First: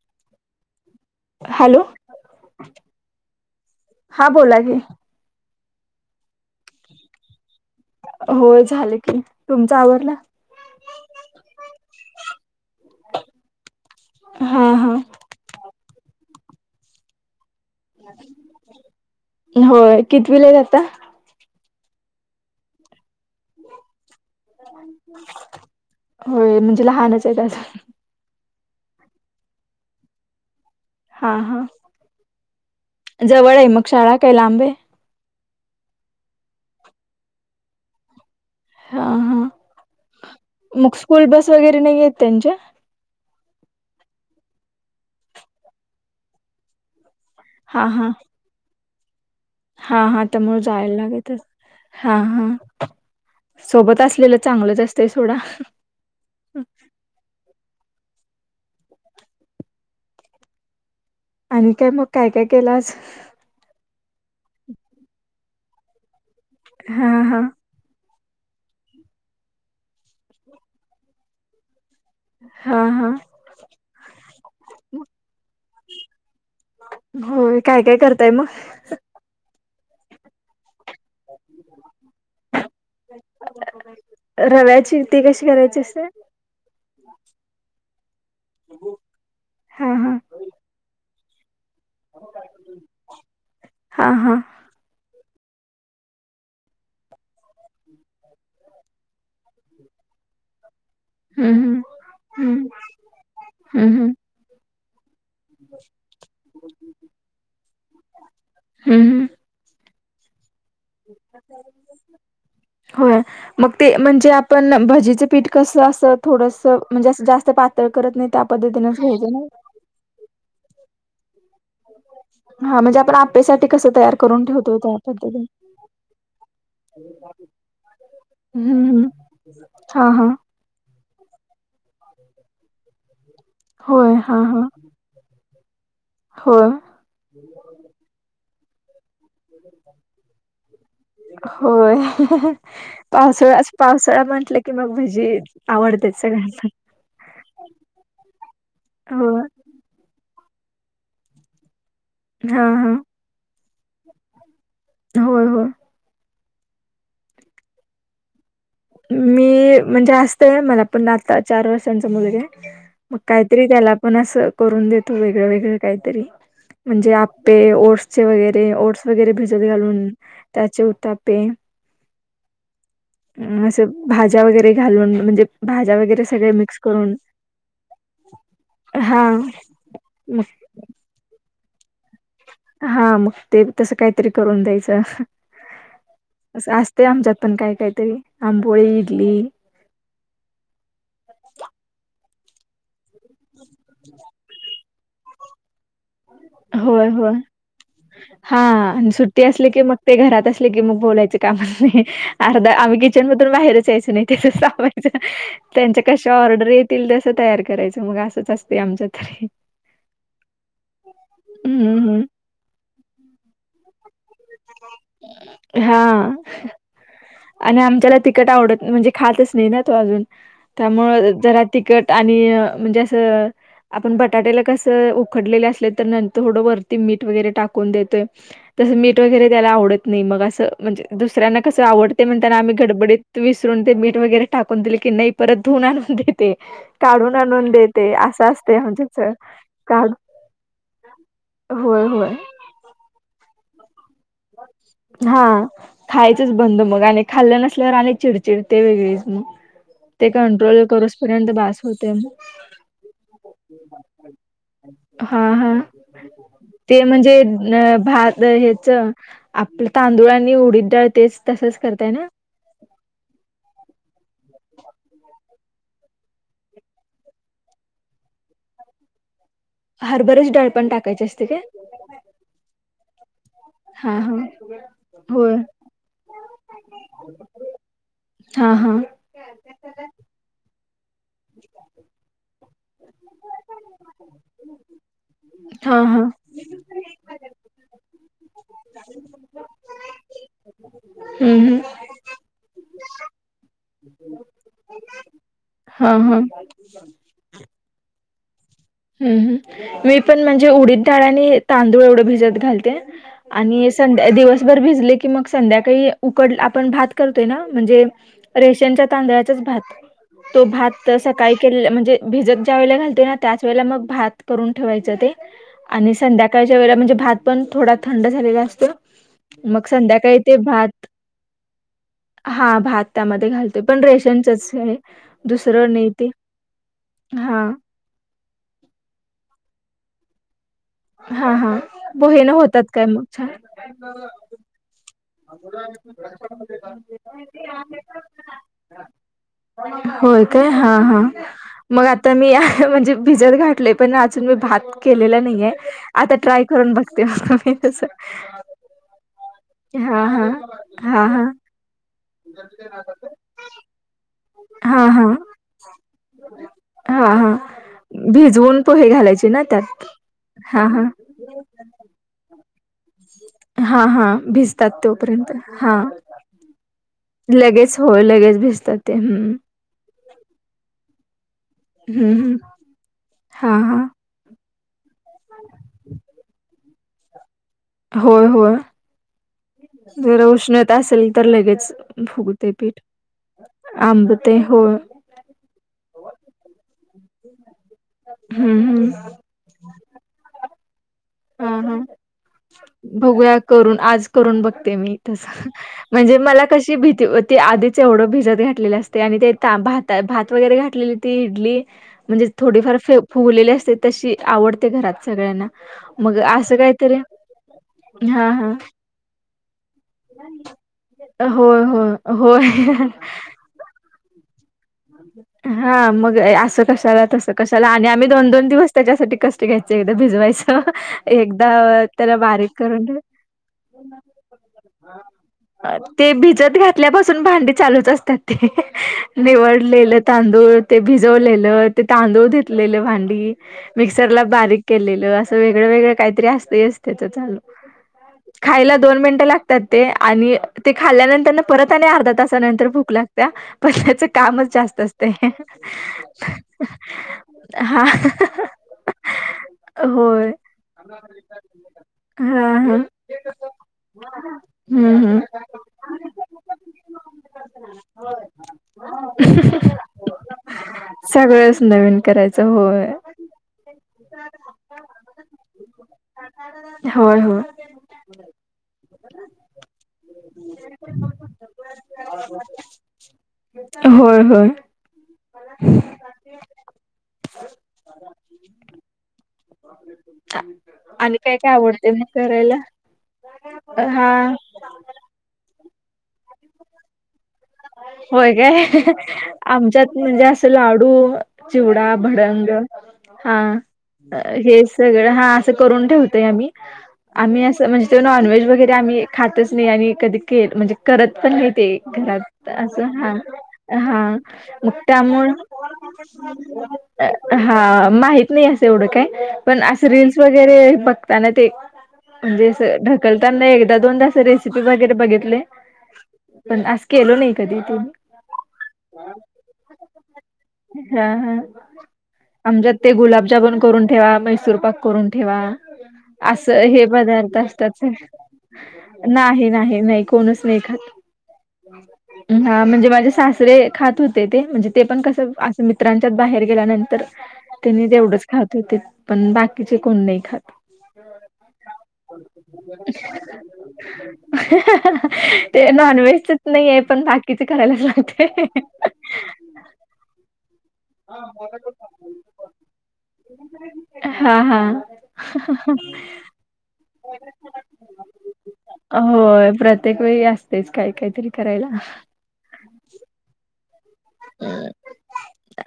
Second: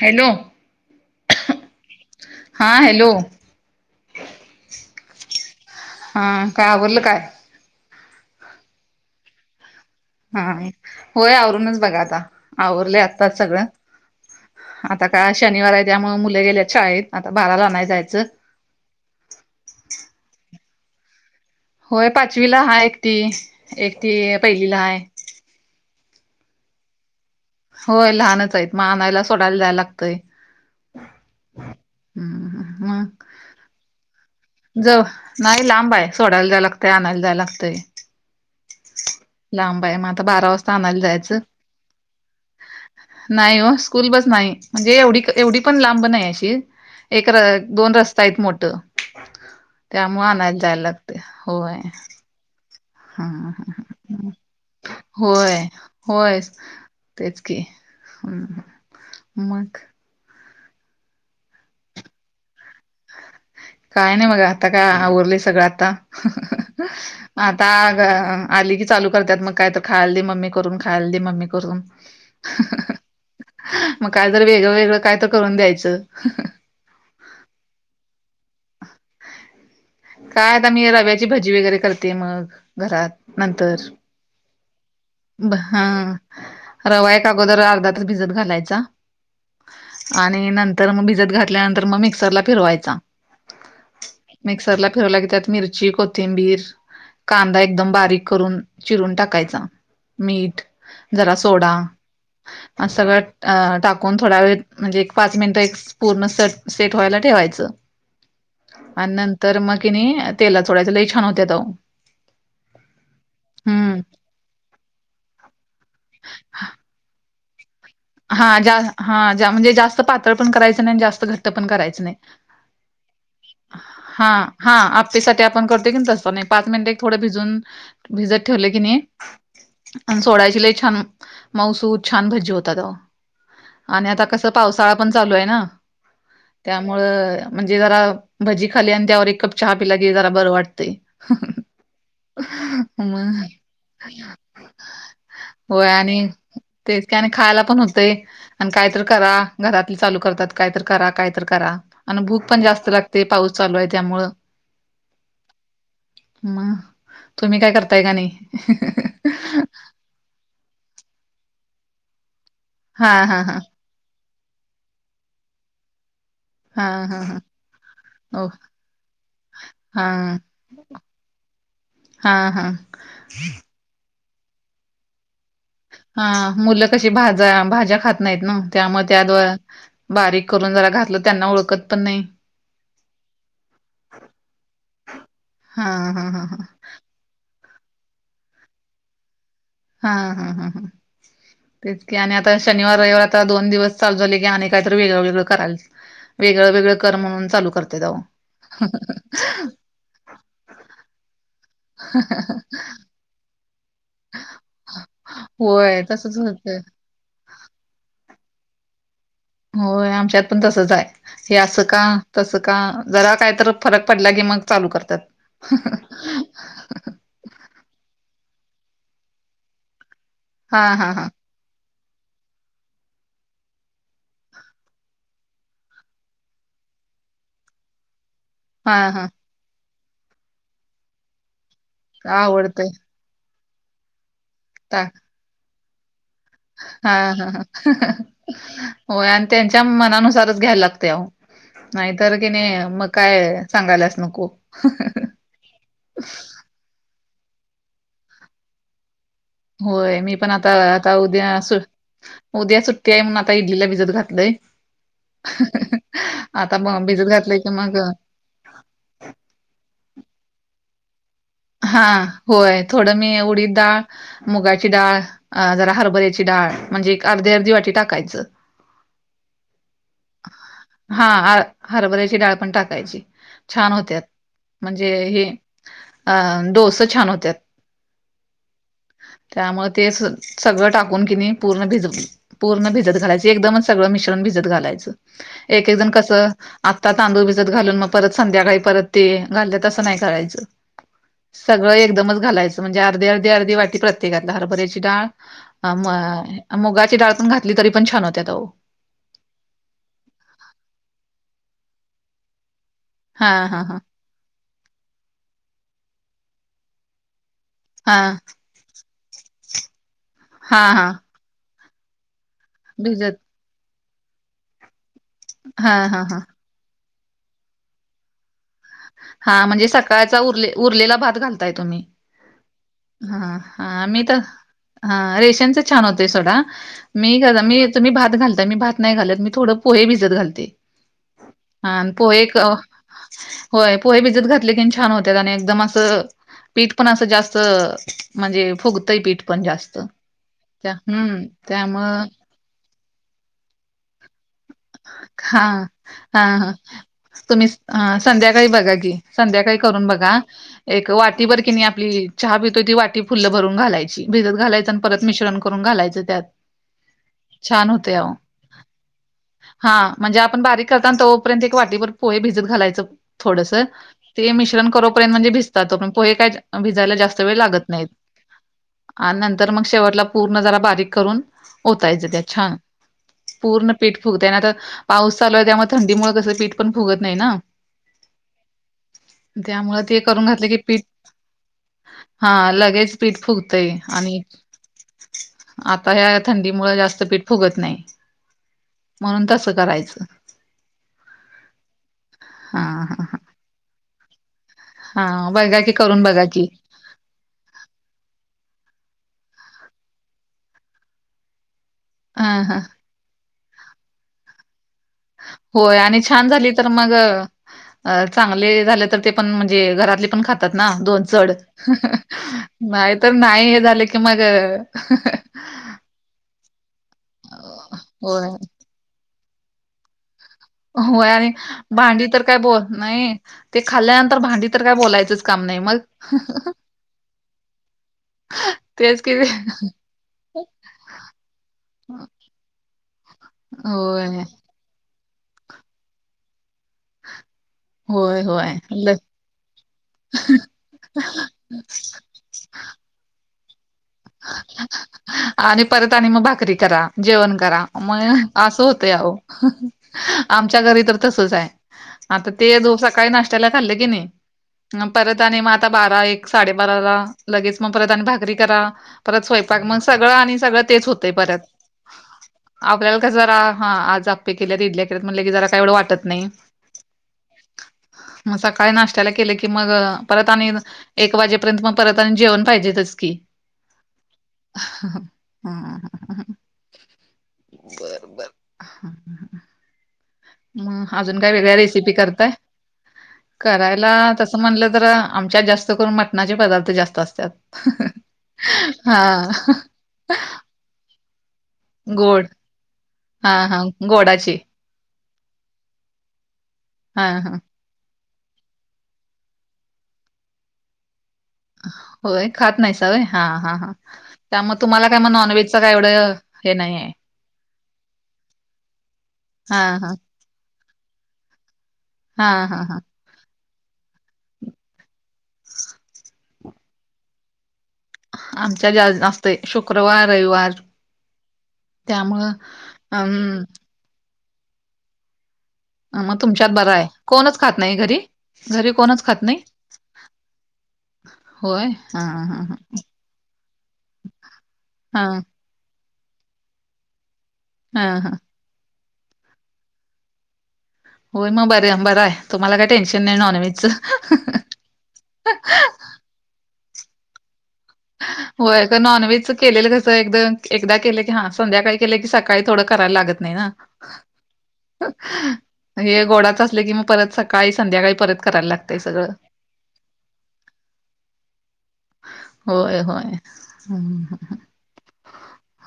Hello hello हा hello हा बोला की हा काय आवरल काय? हो झालं की तुमचा आवरल. हा होय, आवरूनच बघा आता आवरलय आता सगळं हा हा आता शनिवार आहे, त्यामुळे मुले गेलेत शाळेत आता बाराला आणायचं. होय, कितीवीला आहेत आत्ता? होय, पाचवीला हाय एकटी एकटी पहिलीला हाय. होय, म्हणजे लहानच आहेत अजुन. होय, लहानच आहेत मग आणायला सोडायला जायला लागतय. हा हा, हम्म मग जवळ आहे मग शाळा काय लांब आहे? जव- नाही लांब आहे, सोडायला जायला लागतय आणायला जायला लागतय. हा हा लांब आहे, म आता बारा वाजता मग आणायला स्कूल जायचं. बस वगैरे नाही आहेत त्यांच्या नाही हो, स्कूल बस नाही म्हणजे एवढी एवढी पण लांब नाही अशी. एक र हा -दोन हा रस्ता आहेत मोठ. हा हा, त्यामुळ जायला लागते लागत असलं होय हा हा. हा हा सोबत असलेलं चांगलंच असतंय सोडा. होय होय, तेच की मग? आणि काय मग, काय काय केला आज? काय नाही बघा, आता काय आवरलय सगळं आता हा हा आ आता गं आली की चालू करतात मग, काय तर खायला दे मम्मी करून खायला दे मम्मी करून. हा हा. मग काय जर वेगळं वेगळं काय तर, करून द्यायचं. होय, काय काय करताय मग? काय आता मी रव्याची भजी वगैरे करते, मग घरात नंतर. रव्याची ती कशी करायची असतात? हा रवा एक अगोदर अर्धा तास भिजत घालायचा. हा हा आणि नंतर मग भिजत घातल्यानंतर मग, मिक्सरला फिरवायचा. हा हा. मिक्सर ला फिरवला की, त्यात मिरची कोथिंबीर कांदा एकदम बारीक करून. चिरून टाकायचा मीठ जरा हम्म सोडा. हम्म हम्म असं सगळं हम्म टाकून थोड्या वेळ म्हणजे एक पाच मिनिट पूर्ण सेट व्हायला, ठेवायच आणि हम्म नंतर तर म किनय तेलात सोडायचे लय होय, मग ते हम्म म्हणजे आप पण भजीचं पीठ कसं असं थोडस म्हणजे, असं जास्त पातळ करत नाही, त्या हा जा पद्धतीने घ्यायचं ना. हा म्हणजे जास्त पातळ पण कयचं नाही, आणि जास्त घट्ट पण करायच नाही. हा म्हणजे आपण आपेसाठी कसं तयार हा करून हा, ठेवतोय त्या आप्पे साठी पद्धतीने आपण करतो की, तस पण पाच मिनिटे थोड भिजवून भिजत ठेवले की नि, हम्म हा आणि हा सोडायच लय छान मऊसुद छान भजी होतात, आवो. आणि होय आता हा कसं हा पावसाळा पण चालू आहे ना, होय त्यामुळं मुळे म्हणजे जरा भजी खाल्ल्याने होय, मग पावसाळा असं पावसाळा म्हटलं की, मग भजी होय आवडते आणि सगळ्यांना. तेच कि आणि खायला पण होतय. काय तर करा हो घरातली चालू करतात काय तर, करा काय तर करा. आणि भूक पण हा जास्त हा लागते, पाऊस चालू आहे त्यामुळं. होय होय. मग तुम्ही काय करताय का नाही? मी म्हणजे असतय मला, पण आता चार वर्षांचा मुलगा आहे हा मग हा हा काहीतरी त्याला पण असं करून देतो, वेगळ वेगळ काही तरी. हा म्हणजे हा हा आप्पे ओट्सचे हो वगैरे ओट्स वगैरे भिजत हा घालून. त्याचे उतापे हा हा अ असं भाज्या वगैरे घालून म्हणजे भाज्या हा वगैरे सगळे मिक्स मुलं कशी करून भाज्या भाज्या खात नाहीत ना. त्या मग हा त्याद मग बारीक करून जरा घातलं त्यांना ओळखत पण नाही. हा मग ते तस काहीतरी करून द्यायच. हा हा हा हा अस आस ते आमच्यात पण काही काही ते आंबोळी, इडली हा हा हा हा तेच की आणि आता शनिवार रविवार आता दोन दिवस चालू झाले की आणि काहीतरी वेगळं वेगळं कराल. वेगळं वेगळं होय कर होय म्हणून चालू करत्यात अहो. हा आणि सुट्टी असली की मग ते घरात असले की मग बोलायचे काम नाही. अर्धा आम्ही किचन मधून बाहेर जायचं नाही. तिथेच थांबायच. होय त्यांच्या तसच कशा ऑर्डर होतय येतील तस तयार करायचं मग असंच असते आमच्या तरी. होय आमच्यात पण तसच आहे. हे अस हम्म का हम्म तस का जरा काय तर फरक पडला की मग चालू करतात. हा आणि आमच्याला तिकट आवडत म्हणजे खातच नाही ना तो अजून. हा त्यामु हा हा जरा तिकट आणि म्हणजे असं आपण बटाटेला कसं उखडलेले असले तर नंतर थोडं वरती मीठ वगैरे टाकून देतोय. हा तसं मीठ हा वगैरे त्याला आवडत नाही. मग असं म्हणजे दुसऱ्यांना कसं आवडते म्हणताना आम्ही आवडतय गडबडीत तू विसरून ते मीठ वगैरे टाकून दिले की, ताक नाही परत धुन आणून दे. हा ह ह असं असते होय आमच्याच आणि त्यांच्या काढ मनानुसारच घ्यायला लागतय अहो. होय होय नाहीतर कि नाही मग काय सांगायलाच नको. हा खायचच बंद मग आणि खाल्लं नसल्यावर आणि चिडचिड ते वेगळेच मग होय ते मी पण आता कंट्रोल आता करूसपर्यंत उद्या सु बास होते उद्या सुट्टी आहे म्हणून आता इडलीला भिजत घातलंय. हा हा आता ते मग भिजत म्हणजे घातलंय की अ मग भात तर हेच आपलं तांदुळ आणि उडीद डाळ तेच तसंच हा करताय ना होय थोडं मी उडीदडाळ मुगाची डाळ जरा हरभऱ्याची डाळ म्हणजे एक अर्धी अर्धी वाटी टाकायच. [inaudible] हरभऱ्याची डाळ पण टाकायची हां, असते आ का? हरभऱ्याची डाळ पण टाकायची. छान हा होत्यात हा म्हणजे हे होय अ डोस छान होत्यात. हा हा त्यामुळे ते सगळं टाक टाकून कि पूर्ण भिजत पूर्ण भिजत घालायच. एकदमच सगळं मिश्रण भिजत घालायच. एक एक हा जण हा कस आत्ता तांदूळ भिजत घालून मग परत संध्याकाळी परत ते घालत तसं नाही करायच. हम्म हम्म सगळं एकदमच घालायच. म्हणजे अर्धी अर्धी अर्धी वाटी प्रत्येकाला. हरभऱ्याची डाळ, हा हा मुगाची डाळ पण घात तरी पण छान होत्यात अहो. हम्म मी पण म्हणजे उडीद डाळ आणि तांदूळ एवढ भिजत घालते. हा हा आणि हा संध्या दिवसभर भिजले की मग संध्याकाळी उकड आपण भात करतोय ना म्हणजे हा रेशनच्या तांदळाचाच भात. तो हा भात हा तसा काही केलेलं म्हणजे भिजत ज्या वेळेला घालते ना भिजत त्याच वेळेला मग भात करून ठेवायचं ते. हा आणि हा हा संध्याकाळच्या वेळेला म्हणजे भात पण थोडा थंड झालेला असतो. हा म्हणजे मग सकाळचा संध्याकाळी ते उरले उरलेला भात घालताय तुम्ही. हा भात त्यामध्ये हा घालतोय हा पण मी तर रेशनचच आहे. ह रेशनच दुसरं छान नाही होतय ते सोडा मी घ हा मी तुमी भात घालताय. मी भात नाही घालत मी थोडं पोहे भिजत घालते. हा हा अ पोहे न को होतात काय मग होय पोहे छान भिजत घातले की छान होते. त्याच्याने एकदम असं पीठ पण असं जास्त म्हणजे फुगतंय पीठ. पण जास्त. होय काय त्या हा हा हम्म मग त्यामुळं आता मी म्हणजे भिजत घातलय पण अजून मी भात केलेलं हा नाहीये, आता हा ट्राय करून बघते मी तस व्हय बघा की, संध्याकाळी करून हा बघा हा एक हा हा वाटीबरं कि नाही आपली चहा पितोय ती वाटी फुल्ल भरून घालायची. भिजत घालायचं आणि हा परत हा मिश्रण करून घालायचं त्यात हा हा छान होतय आओ. भिजवून पोहे घालायचे ना त्यात हा म्हणजे, आपण हा बारीक हा करताना तोपर्यंत एक वाटीबर पोहे भिजत घालायचं थोडसं हा हा ते मिश्रण भिजतात करोपर्यंत म्हणजे तोपर्यंत भिजतात, हा तोपर्यंत पोहे काय भिजायला जास्त जास्त वेळ लागत लगेच नाहीत होय लगेच भिजतात ते आणि हम्म नंतर मग शेवटला पूर्ण जरा बारीक करून ओतायच हम्म त्यात हम्म. छान हा पूर्ण हा पीठ फुगतय नाहीतर पाऊस चालू हाय, त्यामुळे थंडीमुळ कसं पीठ पण फुगत नाही ना? होय होय. त्यामुळे ते जर करून घातलं की पीठ उष्णता असेल तर, लगेच हा फुगतय पीठ लगेच फुगतंय आणि आंबतय होय. आता ह्या थंडी मूळ जास्त पीठ फुगत नाही. हुं हुं. म्हणून तसं करायचं हा- हा. हा हा बघूया करून आज करून बघते मी, तस हा बघा की करून म्हणजे बघा मला की कशी भीती होती ते आधीच एवढं भिजत घातलेलं, असतय आणि ते भात भात वगैरे घातलेली ती इडली हा म्हणजे हा थोडीफार फ फुगलेली असतिया तशी आवडते घरात सगळ्यांना होय आणि मग छान झाली आसं तर मग काहीतरी अ हा चांगले हा झाले तर ते पण म्हणजे, घरातले पण खातात ना दोन चड होय होय [unintelligible] होय नाही तर नाही हे झाले की मग हा मग असं कशाला? तस कशाला आणि आम्ही होय दोन- दोन दिवस त्याच्यासाठी कस्ट घ्यायचे एवढ भिजवायच! [unintelligible] होय आणि एकदा भांडी त्याला तर काय बारीक बोल करून ठेव नाही ते खाल्ल्यानंतर भांडी तर काय बोलायचंच काम नाही मग ते भिजत घातल्यापासून भांडी चालूच, असत्यात ते तेच कि निवळ लेल तांदूळ, ते भिजवलेलं, ते तांदूळ घेतलेलं भांडी होय मिक्सरला बारीक केलेलं, असं वेगळं वेगळं काहीतरी असतच त्याच चालू होय- होय. खायला ल दोन मिनटं लागतात. ते आणि ते खाल्ल्यानंतर परत आणि अर्ध्या तासानंतर भूक लाग गतिया पहिल्याच कामच जास्त असतंय आणि परत आणि मग भाकरी करा, जेवण करा हा मग असं होतंय आओ होय आमच्या घरी तर तसच हाय. आता ते हा जो हा सकाळी नाश्त्याला खाल्ले क नी, हम्म परत आणि हम्म मग आता बारा एक साडेबाराला लगेच मग परत आणि भाकरी करा, परत स्वयंपाक मग सगळं आणि सगळं तेच होतंय परत. सगळंच नवीन करायचं. होय. आपल्याला कस जरा हा आज आप्पे केल्यात, इडल्या केल्यात म्हटलं की, जरा काय एवढं वाटत नाही. होय- होय. मग सकाळी नाष्ट्याला केले की मग, परत आणि एक वाजेपर्यंत मग परत आणि जेवण पाहिजेतच की होय- होय. बर- बर. [unintelligible] म आणि अजून काय वेगळ्या आवडते रेसिपी मग करताय? करायला? करायला हा. तसं म्हणलं तर, आमच्यात जास्त करून मटणाचे पदार्थ जास्त असत्यात. [unintelligible] होय काय? [unintelligible] आमच्यात म्हणजे असं लाडू, चिवडा, गोड भडंग हा हे सगळं हा असं करून ठेवतोय, आम्ही हा हा आम्ही असं म्हणजे नॉनव्हेज वगैरे आम्ही खातच नाही आणि कधी केल म्हणजे करत पण नाही ते होय घरात खात नाहीसा असं होय हा हा त्यामुळे मग तुम्हाला काय त्यामुळ नॉनव्हेजचं काय एवढं हे नाही आहे हा माहीत नाही असं एवढं काय? हा पण असं हा री वर ब म्हण. हा हा हा कलताना एकदा दोनदाास रेसिपी वगैरे बघितले पण अस केलो नाही कधी तुम्ही. आमच्या जा असते शुक्रवार-रविवार. हा हा. आमच्यात ते अम गुलाबजामन करून ठेवा, मैसूर पाक करून ठेवा. मग तुमच्यात असं बरं हे आहे पदार्थ कोणच खात नाही असतच. घरी घरी कोणच खात नाही नाही नाही कोणच नाही ख हा म्हणजे माझे सासरे खात होते ते म्हणजे ते पण हा कस. मित्रांच्याच बाहेर गेल्यानंतर हा त्यांनी हा तेवढंच खातते होते. पण बाकीचे कोण नाही खात. होय मग बर बरं आहे तुम्हाला काय टेन्शन नाही नॉन व्हेजच. [unintelligible] [unintelligible] ते नॉनव्हेजच नाहीये पण बाकी. किती करायला. होय का नॉन व्हेज केलेलं कसं एकदम. एकदा केलं की हां संध्याकाळी केले की सकाळी थोडं करायला लागत नाही ना. हा हा. [unintelligible] हे गोडाच असले की मग परत सकाळी संध्याकाळी परत करायला लागतय. होय प्रत्य. प्रत्येक वेळी असतेच काही काहीतरी करायला. होय होय ह. [inaudible] अ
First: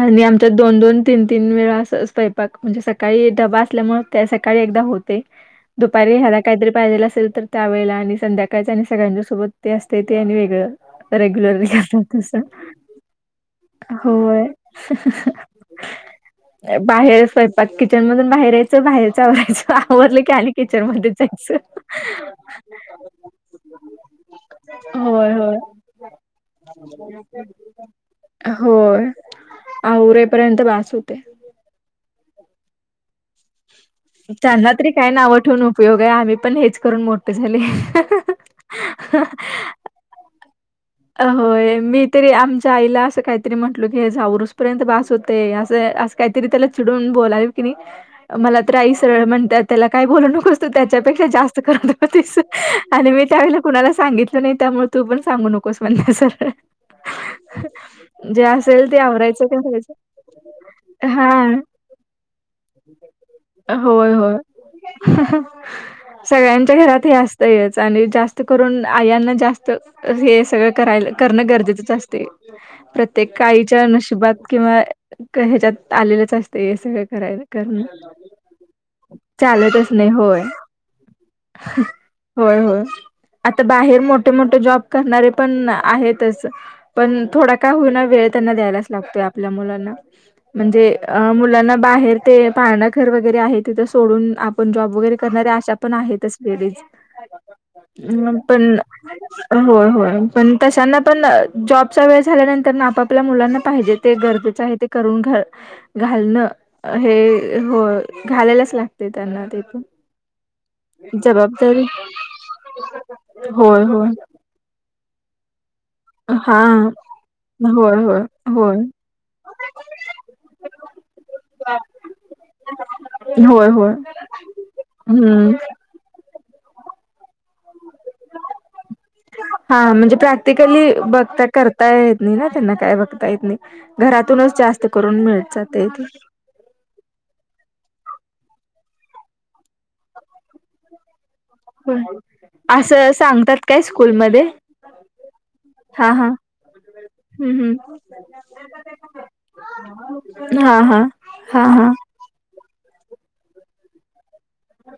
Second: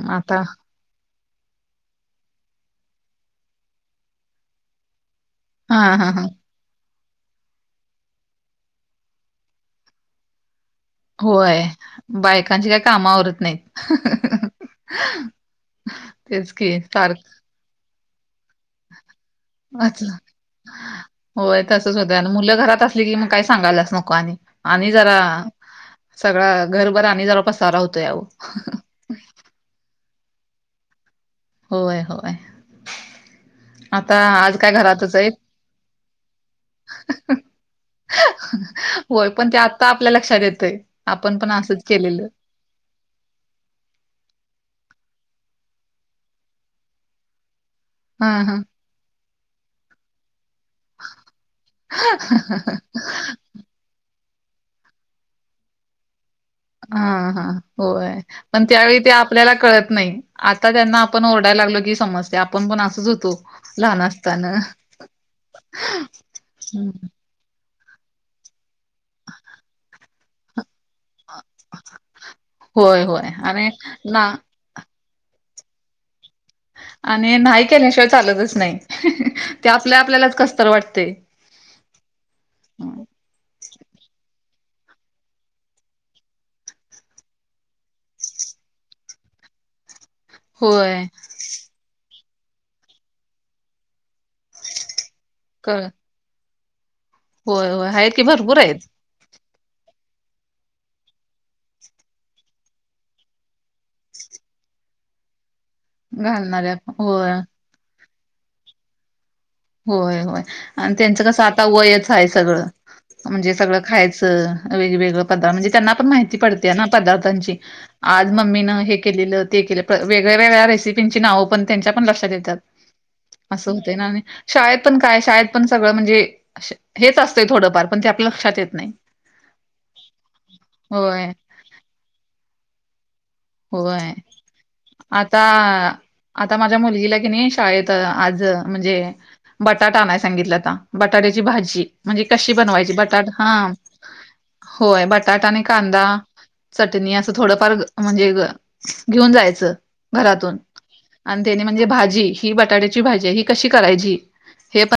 आणि आमच्या दोन-दोन. तीन-तीन वेळा अस स्वयपाक म्हणजे सकाळी डबा असल्यामुळे ते सकाळी एकदा होते. हा हा दुपारी हा ह काहीतरी पाहिजेला असेल तर त्या ववेळेला आणि संध्याकाळच आणि सगळ्यांच्या सोबत ते असते ते आणि वेगळं. रेग्युलरली कर तुस. कामावरत. होय तेच की सारखं बाहेरच. [unintelligible] ग किचन मधून बाहेर य. बाहेरचवयचं अच्छा आवडलं की आणिली किचन मध्ये होय जायचं. तसंच होतंय आणि मुलं घरात असली [inaudible] की मग काय सांगायलाच आणि आणि जरा होय होय सगळा घरभर आणि जरा पसारा होतो अह. होय आ उरेपर्यंत वाच होते. होय होय. आता आज त्यांना काय तरी काही घरातच ना आहेत आवठवून उपयोग आहे आम्ही पण हेच करून मोठे झाले. होय पण ते आता आपल्या लक्षात येतय. अ होय मी तरी आमच्या आईला असं काय. तरी म्हटलो की झाऊस पर्यंत बस होते असं अस काहीतरी त्याला चिडून बोलाव की नाही. हां, मला हां. तर आई सरळ म्हणत त्याला काही बोलू नकोसतो त्याच्यापेक्षा जास्त करून नकते. आणि मी त्यावेळेला कुणाला सांगितलं नाही त्यामुळे तू पण सांगू नकोस म्हण सर. हा हा होय पण त्यावेळी ते आपल्याला कळत नाही आता त्यांना आपण हा ओरडायला लागलो की समज. होय होय असताना. सगळ्यांच्या हं. घरात हे असत. च आणि जास्त करून आयांना जास्त हे सगळं करायला. करणं गरजेचंच असते होय, होय. प्रत्येक आणि काळीच्या ना नशिबात. किंवा ह्याच्यात आलेलेच असते. सगळं आणि करायला नाही करणं केल्याशिवाय चालतच नाही ते चालतच आपल्या नाही आपल्यालाच होय कसतर वाटते. होय होय हं. आता बाहेर मोठे मोठे जॉब करणारे. पण आहेतच. पण थोडा काय होई ना वेळ त्यांना द्यायलाच लागतोय आपल्या मुलांना. म्हणजे होय. अ मुलांना बाहेर ते पाळणा घर वगैरे आहे तिथं सोडून आपण जॉब वगैरे करणारे अशा कळ पण आहेतच. येरीच होय, होय. आहेत की उम्म भरपूर पण आहेत होय होय. पण तशांना पण जॉबचा वेळ झाल्यानंतर ना आपापल्या मुलांना पाहिजे ते गरजेचं आहे ते. करून घ घालणं घालणाऱ्या. होय, हे हो घालायलाच लागतंय त्यांना ते. पण होय होय. आणि त्यांचं कसं आता जबाबदारी वयच आहे सगळं म्हणजे सगळं होय होय खायचं. वेगवेगळे पदा म्हणजे त्यांना पण माहिती हा पडते ना पदार्थांची. होय होय आज होय मम्मीनं हे केलेलं ते केलं वेगळ्या, वेगळ्या रेसिपींची नाव पण त्यांच्या पण लक्षात येतात. होय असं होय होतंय ना आणि शाळेत पण काय शाळेत हम्म पण सगळं म्हणजे हेच असतंय थोडंफार पण ते आपल्या लक्षात येत नाही. हा म्हणजे प्रॅक्टिकली होय बघता करता येत नाही ना त्यांना काय बघता येत नाही. होय घरातूनच जास्त करून आता मिळत जातय इथे. आता माझ्या मुलगीला कि नाही शाळेत आज म्हणजे बटाटा आणायला सांगितलं आता बटाट्याची भाजी जी होय. म्हणजे कशी बनवायची असं बटाट हा सांगतात काय स्कूलमध्ये होय बटाटा आणि कांदा हा हा चटणी असं हम्म थोडफार ग हम्म म्हणजे ग घेऊन जायचं घरातून हा हा आणि त्यांनी हा म्हणजे हा. भात जी ही बटाट्याची भाजी ही कशी करायची हे पा